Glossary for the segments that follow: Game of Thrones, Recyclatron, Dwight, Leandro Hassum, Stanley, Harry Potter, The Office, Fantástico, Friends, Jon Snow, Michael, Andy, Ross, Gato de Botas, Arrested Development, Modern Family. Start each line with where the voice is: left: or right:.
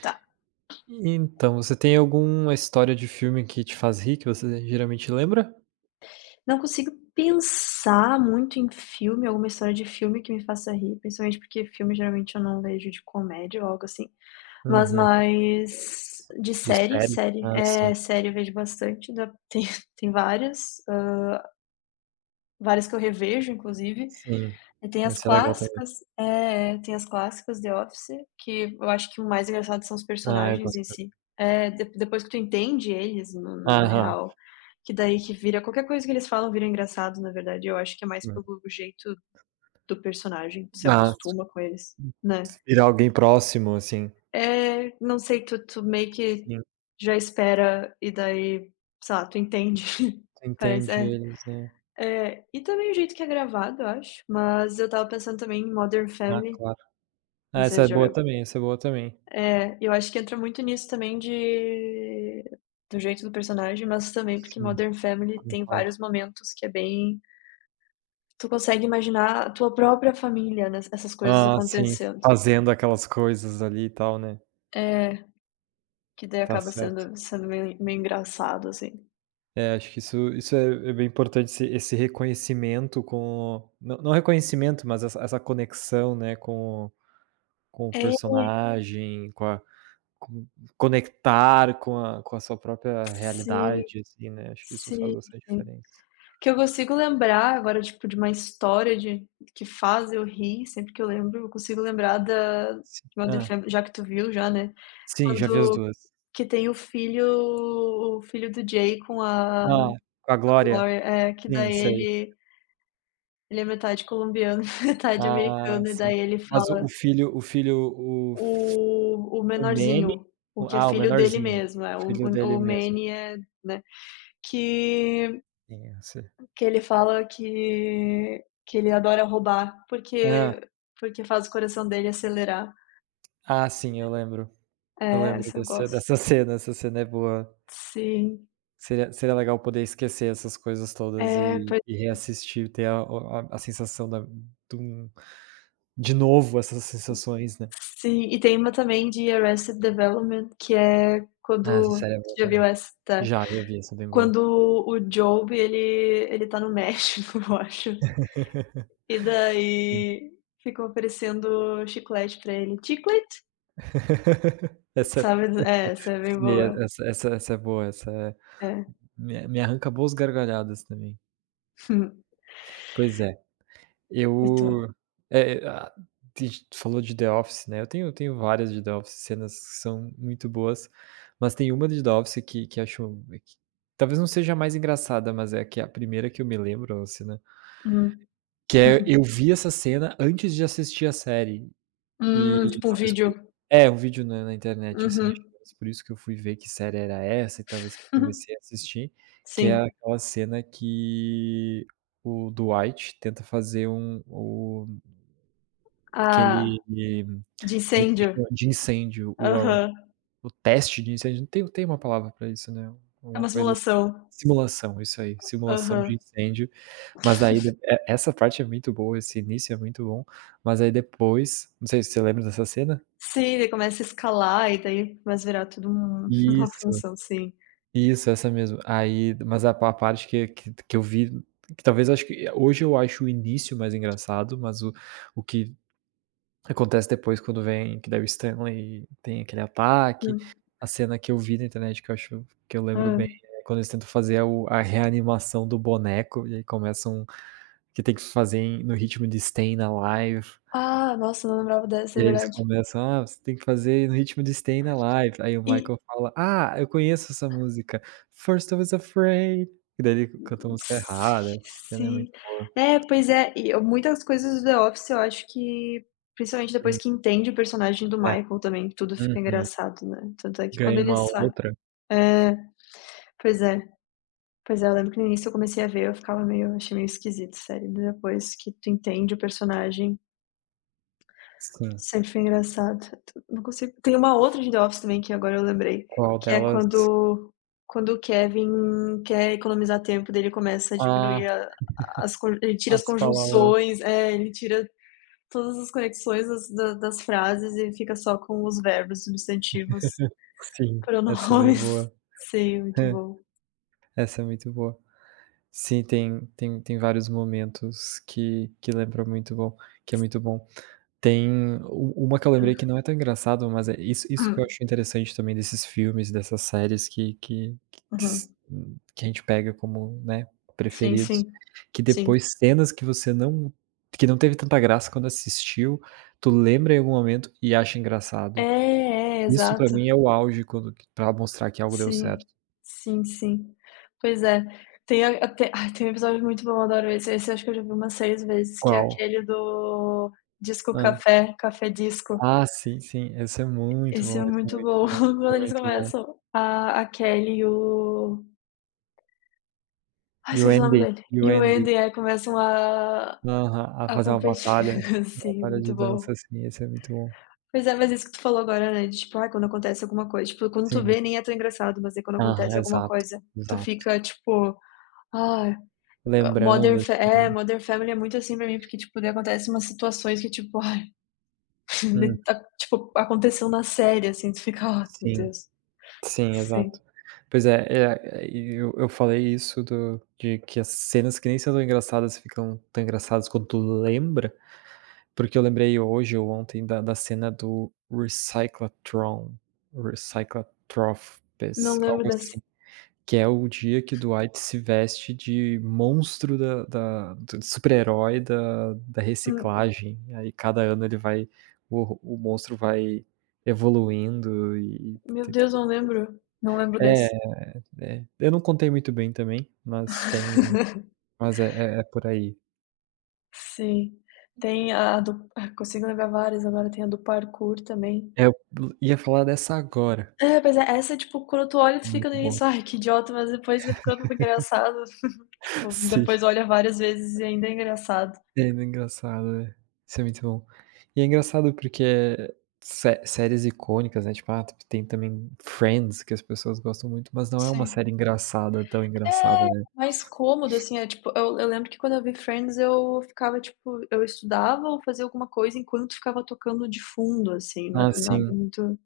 left: Tá.
right: Então, você tem alguma história de filme que te faz rir, que você geralmente lembra?
left: Não consigo pensar muito em filme, alguma história de filme que me faça rir, principalmente porque filme geralmente eu não vejo de comédia ou algo assim, mas
right: Uhum.
left: mais de
right: De
left: série,
right: série?
left: série,
right: Ah,
left: é
right: sim,
left: série eu vejo bastante, da tem várias, várias que eu revejo inclusive.
right: sim.
left: E tem as
right: Esse é legal também.
left: clássicas, tem as clássicas The Office, que eu acho que o mais engraçado são os
right: Ah, eu
left: personagens
right: gosto
left: em
right: também.
left: si. É, de depois que tu entende eles, no na
right: Aham.
left: real, que daí que vira qualquer coisa que eles falam vira engraçado, na verdade, eu acho que é mais
right: Hum.
left: pelo jeito do personagem, se
right: Ah,
left: acostuma com eles, né.
right: virar alguém próximo, assim.
left: É, não sei, tu meio que
right: Sim,
left: já espera e daí, sei lá, tu entende.
right: tu
left: Parece,
right: entende
left: é.
right: eles, né.
left: É, e também o jeito que é gravado, eu acho. Mas eu estava pensando também em Modern
right: Ah,
left: Family.
right: claro. Ah,
left: Não
right: essa
left: sei
right: é
left: se já
right: boa
left: viu.
right: também, essa é boa também.
left: É, eu acho que entra muito nisso também de do jeito do personagem, mas também porque
right: Sim,
left: Modern Family tem
right: concordo.
left: vários momentos que é bem, tu consegue imaginar a tua própria família, né, essas coisas
right: Ah, sim,
left: acontecendo.
right: fazendo aquelas coisas ali e tal, né.
left: É, que daí
right: Tá
left: acaba
right: certo.
left: sendo meio engraçado, assim.
right: É, acho que isso é bem importante, esse reconhecimento, com não, não reconhecimento, mas essa conexão, né, com o
left: É,
right: personagem, com conectar com a sua própria
left: sim,
right: realidade, assim, né, acho que isso faz
left: sim,
right: bastante
left: sim.
right: diferença.
left: Que eu consigo lembrar agora, tipo, de uma história de que faz eu rir, sempre que eu lembro, eu consigo lembrar da de
right: Sim.
left: Modern
right: Hã.
left: Family, já que tu viu já, né,
right: Sim, já vi as
left: quando,
right: duas.
left: que tem o filho do Jay com a
right: Ah, com a Glória?
left: Lori, é, que
right: Sim,
left: daí
right: sei.
left: ele, ele é metade colombiano, metade
right: Ah,
left: americano, e
right: sim.
left: daí ele
right: Mas o
left: fala
right: o filho, o f
left: o
right: o
left: menorzinho,
right: Manny,
left: o que é
right: o
left: filho dele
right: menorzinho,
left: mesmo, é,
right: o
left: o
right: filho
left: o
right: dele
left: o
right: mesmo.
left: Manny é, né, que
right: Sim, eu sei.
left: que ele fala que ele adora roubar,
right: Ah,
left: porque porque faz o coração dele acelerar.
right: Ah, sim, eu lembro. Eu
left: É,
right: lembro
left: essa eu
right: desse
left: gosto.
right: dessa cena, essa cena é boa.
left: Sim.
right: Seria legal poder esquecer essas coisas todas
left: É,
right: e
left: pois,
right: e reassistir, ter a, a sensação da de um de novo essas sensações, né.
left: sim, e tem uma também de Arrested Development, que é
right: Ah, essa
left: quando,
right: série é
left: você
right: boa
left: já viu
right: também.
left: essa? Tá.
right: Já, eu vi, essa é bem boa.
left: Quando o Job, ele tá no México, eu acho, e
right: Sim.
left: daí ficam oferecendo chiclete pra ele. "Chiclete",
right: Essa
left: sabe?
right: eu-
left: É, essa é bem
right: sim,
left: boa.
right: essa é boa,
left: É.
right: me arranca boas gargalhadas também. Pois é.
left: Eu tô.
right: Eu é é a ti falou de The Office, né, eu tenho várias de The Office, cenas que são muito boas, mas tem uma de The Office que acho que talvez não seja a mais engraçada, mas é que é a primeira que eu me lembro, assim, né,
left: Hum.
right: que eu vi essa cena antes de assistir a série e
left: Tipo um
right: talvez por
left: vídeo.
right: é, um vídeo na internet, assim, acho que
left: Uhum.
right: talvez por isso que eu fui ver que série era essa e talvez que comecei a assistir, que é
left: Sim.
right: aquela cena que o Dwight tenta fazer um o
left: Ah,
right: aquele,
left: de
right: como é que se
left: incêndio.
right: chama? De incêndio,
left: Aham.
right: o teste de incêndio, não, tem uma palavra pra isso, né,
left: É
right: alguma
left: uma
right: coisa assim.
left: simulação.
right: Simulação, isso aí, simulação de
left: Aham.
right: incêndio, mas daí de e essa parte é muito boa, esse início é muito bom, mas aí depois, não sei se você lembra dessa cena?
left: Sim, ele começa a escalar e daí começa a virar tudo um uma
right: Isso,
left: função, sim.
right: isso, essa mesmo. Aí, mas a parte que eu vi, que talvez acho que hoje eu acho o início mais engraçado, mas o que acontece depois, quando vem que daí o Stanley tem aquele ataque.
left: Hum,
right: A cena que eu vi na internet que eu acho que eu
left: hã.
right: lembro bem, é quando eles tentam fazer o a reanimação do boneco, e aí começam, que tem que fazer no ritmo de Stay na Live,
left: Ah, nossa, eu não lembrava dessa,
right: e
left: é
right: aí eles
left: verdade.
right: começam: "Ah, você tem que fazer no ritmo de Stay na Live", aí o
left: E
right: Michael fala: "Ah, eu conheço essa música, First I Was Afraid", e daí ele canta a música errada,
left: si
right: essa cena é
left: sim.
right: muito boa.
left: É, pois é, e eu muitas coisas do The Office eu acho que, principalmente
right: Hum,
left: depois que entende o personagem do
right: é,
left: Michael também, tudo fica
right: uhum.
left: engraçado, né. Tanto é que quando
right: Ganha
left: ele
right: uma
left: sai,
right: outra.
left: é, pois é. Pois é, eu lembro que no início eu comecei a ver, eu ficava meio achei meio esquisito sério, depois que tu entende o personagem,
right: Sim,
left: sempre foi engraçado. Não consigo, tem uma outra de The Office também que agora eu lembrei,
right: qual
left: que é
right: delas?
left: quando, quando o Kevin quer economizar tempo dele começa a
right: Ah,
left: diminuir a, as con, ele tira as
right: as palavras.
left: conjunções, é, ele tira todas as conexões das da das frases e fica só com os verbos, substantivos,
right: Sim, essa é bem
left: pronomes.
right: boa.
left: Sim, muito bom.
right: Essa é muito boa. Sim, tem vários momentos que lembra muito bom, que é muito bom. Tem u uma que eu lembrei que não é tão engraçado, mas é isso que eu
left: Hum,
right: acho interessante também desses filmes, dessas séries que s
left: uhum.
right: que a gente pega como, né,
left: Sim,
right: preferidos,
left: sim,
right: que
left: sim.
right: depois cenas que não teve tanta graça quando assistiu, tu lembra em algum momento e acha
left: É,
right: engraçado.
left: é,
right: Isso pra
left: exato.
right: mim é o auge, quando, pra mostrar que algo deu
left: Sim,
right: certo.
left: sim, sim. Pois é. Tem a, tem, ai, tem um episódio muito bom, eu adoro esse. Esse acho que eu já vi umas 6 vezes, que é
right: Qual?
left: aquele do Disco
right: Hã.
left: Café, Café Disco.
right: Ah, sim, sim, esse é muito
left: Esse
right: bom,
left: é
right: esse é
left: muito
right: muito
left: bom.
right: bom, esse
left: Quando
right: é
left: eles
right: muito bom.
left: começam, a Kelly e o, ai,
right: E o
left: esqueci o nome
right: Andy,
left: dele,
right: e o
left: e o
right: Andy.
left: Andy, começam
right: Aham, a
left: a
right: fazer
left: competir,
right: uma
left: sim,
right: batalha de
left: muito
right: dança,
left: bom.
right: assim, esse é muito bom.
left: Pois é, mas isso que tu falou agora, né, de tipo, ah, quando acontece alguma coisa, tipo, quando tu
right: Sim.
left: vê nem é tão engraçado, mas é quando
right: Aham,
left: acontece alguma
right: exato,
left: coisa, tu
right: exato.
left: fica tipo: "Ai,
right: Lembrando,
left: Modern Fa, é,
right: assim.
left: Modern Family é muito assim pra mim, porque, tipo, daí acontece umas situações que, tipo, ai,
right: Hum,
left: tá, tipo, aconteceu na série, assim, tu fica, ó, meu
right: sim,
left: Deus."
right: sim,
left: Sim.
right: exato. Pois é, é, é, e eu falei isso do de que as cenas que nem são tão engraçadas ficam tão engraçadas quando tu lembra. Porque eu lembrei hoje ou ontem da cena do Recyclatron, Recyclatropes,
left: Não lembro
right: algo assim,
left: desse.
right: que é o dia que o Dwight se veste de monstro da da do super-herói da
left: Hum,
right: reciclagem, aí cada ano ele vai, o monstro vai evoluindo e
left: meu
right: tem
left: Deus,
right: tudo.
left: não lembro. Não lembro
right: É,
left: desse.
right: é. Eu não contei muito bem também, mas tem, mas é por aí.
left: Sim. Tem a do, ah, consigo lembrar várias agora, tem a do parkour também.
right: É, eu ia falar dessa agora.
left: É, pois é, essa, tipo, quando tu olha, tu fica no
right: Muito bom.
left: início, ai, que idiota, mas depois vai ficando engraçado. Tipo,
right: Sim.
left: depois olha várias vezes e ainda é engraçado.
right: É engraçado, é. Isso é muito bom. E é engraçado porque é sé séries icônicas, né, tipo, ah, tem também Friends, que as pessoas gostam muito, mas não é uma
left: Sim.
right: série engraçada, tão
left: É,
right: engraçada, né.
left: mais cômodo, assim, é tipo, eu lembro que quando eu vi Friends eu ficava, tipo, eu estudava ou fazia alguma coisa enquanto ficava tocando de fundo, assim, não
right: Ah,
left: nada
right: sim.
left: muito,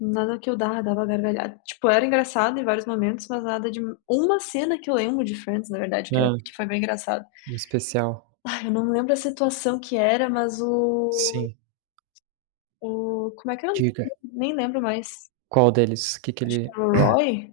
left: nada que eu dava gargalhada. Tipo, era engraçado em vários momentos, mas nada de, uma cena que eu lembro de Friends, na verdade, que é
right: Ah,
left: que foi bem engraçado.
right: um especial.
left: Ai, eu não lembro a situação que era, mas o
right: Sim.
left: o como é que era o nome
right: Diga.
left: dele? Nem lembro mais.
right: Qual deles? O, Que que
left: Acho que
right: ele
left: era o Roy?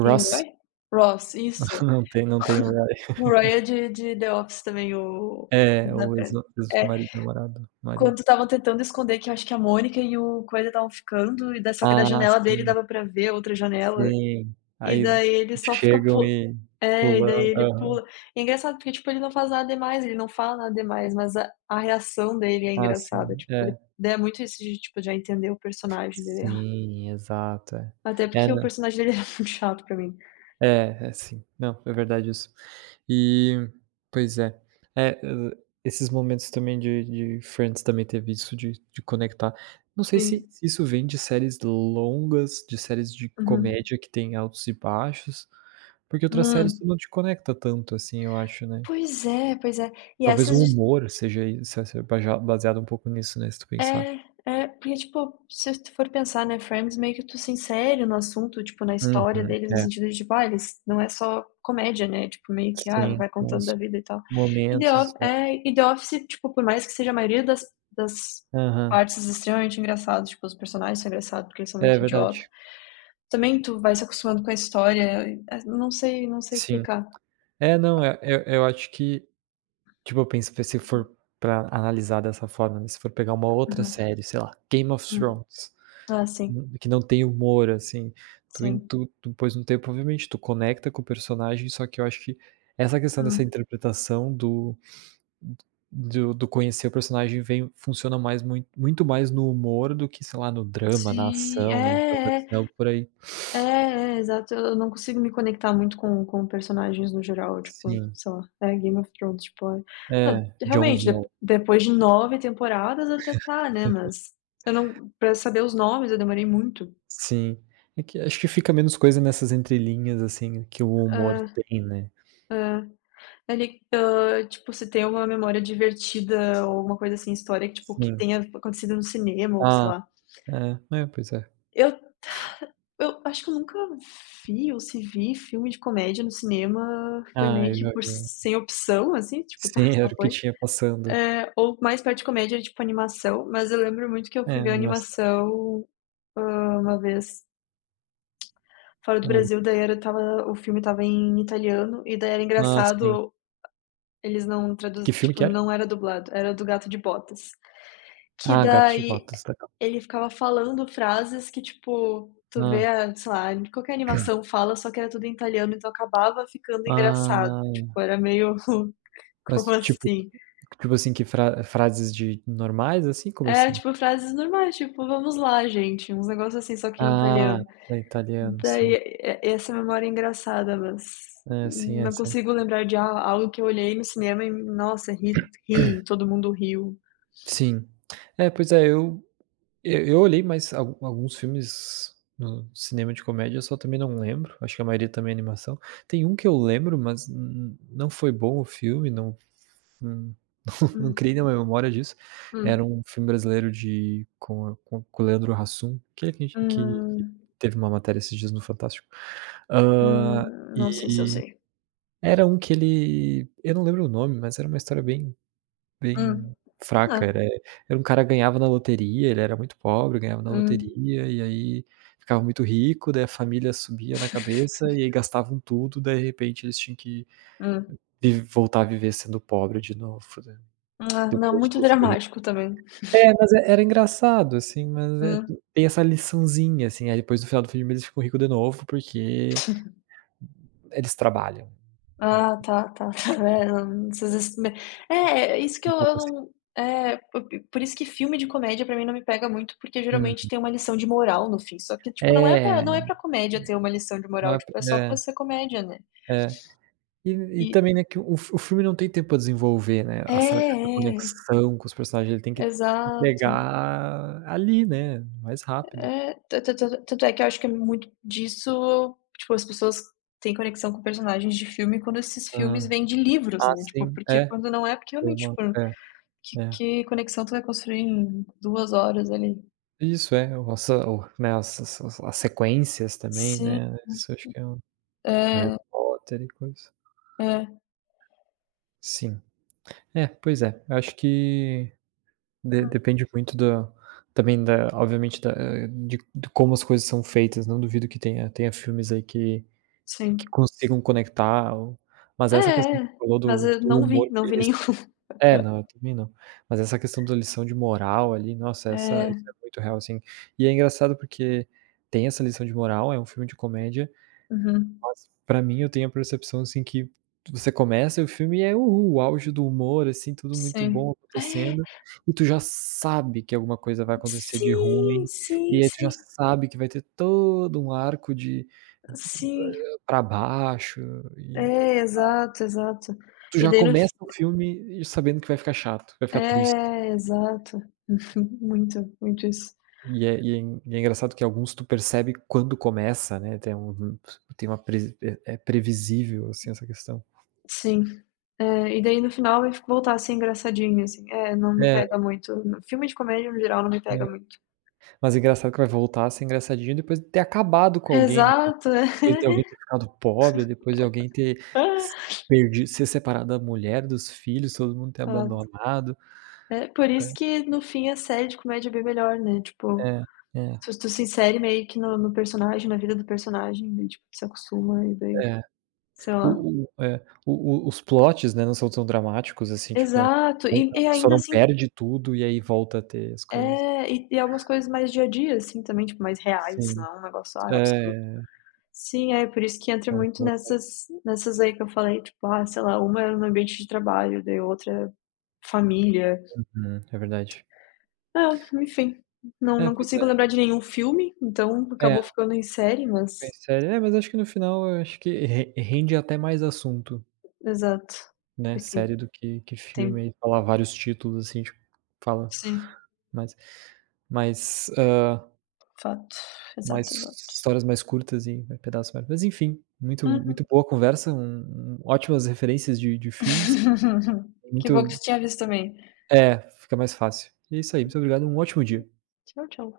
left: Tem Roy? Ross, isso.
right: Não tem, não tem o Ross.
left: O Rory é de The Office também, o
right: É,
left: da
right: o ex,
left: Fran. É,
right: ex-marido, namorado, marido.
left: quando estavam tentando esconder que eu acho que a Mônica e o coisa estavam ficando, e da, só que da
right: Ah,
left: janela dele
right: sim,
left: dava pra ver a outra janela,
right: sim.
left: e
right: Aí
left: daí ele só fica
right: chegam
left: pu,
right: e
left: é, e daí
right: pulam.
left: ele
right: Aham.
left: pula. E é engraçado porque, tipo, ele não faz nada demais, ele não fala nada demais, mas a reação dele é
right: Ah,
left: engraçada,
right: sim.
left: tipo, ele
right: É.
left: daí é muito isso de, tipo, já entender o personagem dele. Ah,
right: Sim, exato, é.
left: até
right: É,
left: porque o
right: não
left: personagem dele é muito chato pra mim.
right: é, é sim. Não, é verdade isso. E pois é. É, esses momentos também de Friends também teve isso de conectar. Não sei se
left: Sim.
right: se isso vem de séries longas, de séries de
left: Uhum.
right: comédia que tem altos e baixos, porque outras séries tu
left: Hum.
right: não te conecta tanto assim, eu acho, né.
left: Pois é, pois é. E
right: Talvez
left: essas,
right: o humor seja i se se baja baseado um pouco nisso, né, se tu pensar.
left: é, é, porque, tipo, se tu for pensar, né, Friends meio que tu se insere no assunto, tipo, na história
right: Uhum.
left: deles, no
right: É.
left: sentido de, tipo, ah, eles não é só comédia, né, tipo, meio que, ah,
right: Sim,
left: vai
right: tem
left: contando da
right: uns
left: vida e tal. E The
right: momentos,
left: Of, é, e The Office, tipo, por mais que seja a maioria das das
right: aham.
left: partes extremamente engraçadas, tipo, os personagens são engraçados porque eles são
right: É
left: muito idiota,
right: verdade.
left: também tu vai se acostumando com a história, e, não sei, não sei
right: Sim.
left: explicar.
right: É, não, eu acho que, tipo, eu penso que se for pra analisar dessa forma, né, se for pegar uma outra
left: Uhum.
right: série, sei lá, Game of
left: Hum.
right: Thrones,
left: Ah, sim,
right: que não tem humor, assim, tu in
left: sim.
right: tu tu pôs um tempo obviamente, tu conecta com o personagem, só que eu acho que essa questão dessa
left: Hum.
right: interpretação do conhecer o personagem, vem funciona mais, muito mais no humor do que, sei lá, no drama, na
left: Sim,
right: ação, né, então deve
left: é,
right: ser
left: é.
right: algo por aí.
left: É, é, exato. Eu não consigo me conectar muito com personagens no geral, tipo,
right: Sim,
left: sei lá, é Game of Thrones, tipo, ai não,
right: é, Jon
left: realmente,
right: Snow.
left: de depois de 9 temporadas até tá, né, mas eu não, pra saber os nomes eu demorei muito.
right: Sim. É que acho que fica menos coisa nessas entrelinhas, assim, que o humor
left: É,
right: tem, né.
left: é. Ali, tipo, se tem uma memória divertida ou alguma coisa assim, história que, tipo, que
right: Sim.
left: tenha acontecido no cinema ou sei
right: Ah,
left: lá.
right: é. É, pois é.
left: Eu eu acho que eu nunca vi, ou se vi filme de comédia no cinema, foi
right: Ah,
left: meio
right: eu
left: que
right: já
left: por
right: vi.
left: sem opção, assim, tipo, tá,
right: Sim, era
left: só
right: o que
left: foi.
right: tinha passando.
left: É, ou mais perto de comédia, tipo animação, mas eu lembro muito que eu
right: É,
left: fui ver
right: animação.
left: animação, uma vez fora do
right: Hã.
left: Brasil, daí era, tava o filme, estava em italiano e daí era
right: Ah, sim.
left: engraçado, eles não traduz,
right: Que filme
left: tipo,
right: que era?
left: não era dublado, era do Gato de Botas, que
right: Ah, Gato de
left: daí
right: Botas, legal.
left: ele ficava falando frases que, tipo, tu
right: Hã.
left: vê a, sei lá, qualquer animação fala, só que era tudo em italiano, então acabava ficando
right: Ah,
left: engraçado, tipo, era meio como
right: mas tipo,
left: assim?
right: assim, que frases de normais, assim? Como
left: É,
right: assim?
left: tipo, frases normais, tipo: "Vamos lá, gente", uns negócios assim, só que em
right: Ah,
left: italiano.
right: é italiano,
left: Daí,
right: sim.
left: e essa memória é engraçada, mas
right: É, sim, é,
left: não consigo lembrar de a algo que eu olhei no cinema e, nossa, ri, ri, todo mundo riu.
right: sim. É, pois é, eu, eu olhei, mais al alguns filmes no cinema de comédia, só também não lembro, acho que a maioria também é animação. Tem um que eu lembro, mas n não foi bom o filme, não, não, não
left: Hum,
right: criei nenhuma memória disso. Era
left: hum,
right: um filme brasileiro de, com a, com o Leandro Hassum, aquele que a gente que
left: hum,
right: teve uma matéria esses dias no Fantástico. Hã,
left: não sei se eu
right: e
left: sei.
right: era um que ele eu não lembro o nome, mas era uma história bem,
left: Hum,
right: Bem
left: é,
right: fraca, era um cara que ganhava na loteria, ele era muito pobre, ganhava na
left: hum,
right: loteria e aí ficava muito rico, daí a família subia na cabeça e aí gastavam tudo, daí de repente eles tinham que
left: hum,
right: vi voltar a viver sendo pobre de novo, né,
left: ah, não,
right: depois de
left: muito
right: ter sido rico.
left: dramático também.
right: É, mas é era engraçado, assim, mas é
left: Hum.
right: tem essa liçãozinha, assim, aí depois no final do filme eles ficam rico de novo, porque eles trabalham,
left: Ah, tá, tá, tá
right: tipo,
left: vendo. Vocês es me, é, é é isso que
right: um
left: eu
right: pouco assim.
left: não é, po, por isso que filme de comédia pra mim não me pega muito, porque
right: Hum.
left: geralmente tem uma lição de moral no fim, só que, tipo, não é pra, não
right: É,
left: é pra comédia ter uma lição de
right: não
left: moral,
right: é,
left: tipo, é só pra
right: é,
left: ser comédia, né.
right: é. E
left: E
right: também, né, que o filme não tem tempo pra desenvolver, né,
left: é,
right: essa
left: é,
right: conexão com os personagens, ele tem que
left: exato.
right: entregar ali, né, mais rápido.
left: É, ta ta ta tanto é que eu acho que é muito disso, tipo, as pessoas têm conexão com personagens de filme quando esses filmes
right: Hã.
left: vêm de livros,
right: Ah,
left: né, tipo,
right: sim.
left: porque
right: É,
left: quando não é, porque realmente,
right: uma
left: tipo,
right: é,
left: Que
right: é.
left: que conexão tu vai construir em 2 horas ali?
right: Isso, é, o essa o né, as sequências também,
left: Sim.
right: né, isso acho que é um, Harry
left: É,
right: Potter e coisa.
left: é.
right: Sim. É, pois é, eu acho que de depende muito da, também da obviamente, da de como as coisas são feitas, não duvido que tenha filmes aí que
left: Sim.
right: consigam conectar, ou,
left: É,
right: essa questão
left: é,
right: que você
left: é.
right: falou
left: Mas
right: do
left: eu
right: do
left: não vi,
right: humor
left: não vi
right: eles
left: nenhum.
right: é, não, eu também não. Mas essa questão da lição de moral ali, nossa, essa
left: É.
right: isso é muito real, assim. E é engraçado porque tem essa lição de moral, é um filme de comédia,
left: Uhum.
right: mas pra mim eu tenho a percepção, assim, que você começa o filme e é "uhul", o auge do humor, assim, tudo muito bom
left: Sim. É.
right: acontecendo, e tu já sabe que alguma coisa vai acontecer de
left: Sim,
right: ruim, e
left: sim,
right: aí tu já
left: sim.
right: sabe que vai ter todo um arco de,
left: Sim.
right: pra baixo, e
left: É, exato, exato.
right: tu
left: E
right: já
left: daí no f,
right: começa o filme sabendo que vai ficar chato, vai ficar triste.
left: é, exato. Muito, muito isso.
right: E é engraçado que alguns tu percebe quando começa, né, tem uma, presi é é previsível, assim, essa questão.
left: Sim. É, e daí no final vai f, voltar a ser engraçadinho, assim. É, não me
right: É, é.
left: pega muito. Filme de comédia, no geral, não me pega muito.
right: Mas é engraçado que vai voltar a ser engraçadinho depois de ter acabado com alguém, né,
left: Exato, é.
right: depois de alguém ter ficado pobre, depois de alguém ter, s perdi ser separado da mulher, dos filhos, todo mundo ter
left: Exato.
right: abandonado.
left: É por
right: É,
left: isso que no fim a série de comédia é bem melhor, né, tipo,
right: é, é,
left: se tu se insere meio que no no personagem, na vida do personagem, daí tipo se acostuma e daí,
right: é.
left: sei lá.
right: O é, o os plots, né, não são tão dramáticos, assim, tipo, a
left: Exato,
right: a
left: e
right: pessoa
left: ainda
right: não
left: assim,
right: perde tudo e aí volta a ter as coisas.
left: é, e algumas coisas mais dia a dia, assim, também, tipo, mais reais,
right: Sim.
left: não é um negócio, ah, absurdo.
right: É,
left: Sim, é, por isso que entra
right: é um
left: muito
right: humor mais.
left: nessas nessas aí que eu falei, tipo, ah, sei lá, uma é no ambiente de trabalho, daí outra é família.
right: É verdade.
left: Ah, enfim, não,
right: É,
left: não
right: pois
left: consigo
right: é.
left: lembrar de nenhum filme, então acabou
right: É,
left: ficando em série, mas
right: mas série é, mas acho que no final, eu acho que re rende até mais assunto,
left: exato.
right: né,
left: E
right: série
left: tem,
right: do que filme,
left: tem,
right: aí falar vários títulos, assim, tipo, fala
left: sim,
right: mas mas, ah,
left: fato.
right: mais
left: Exato, exato.
right: histórias mais curtas e vai pedaço vai, mas enfim, muito muito
left: Uhum.
right: boa a conversa, um ótimas referências de filmes,
left: Que bom que
right: muito
left: tu tinha visto também.
right: é, fica mais fácil. E é isso aí, muito obrigado, um ótimo dia.
left: Tchau, tchau.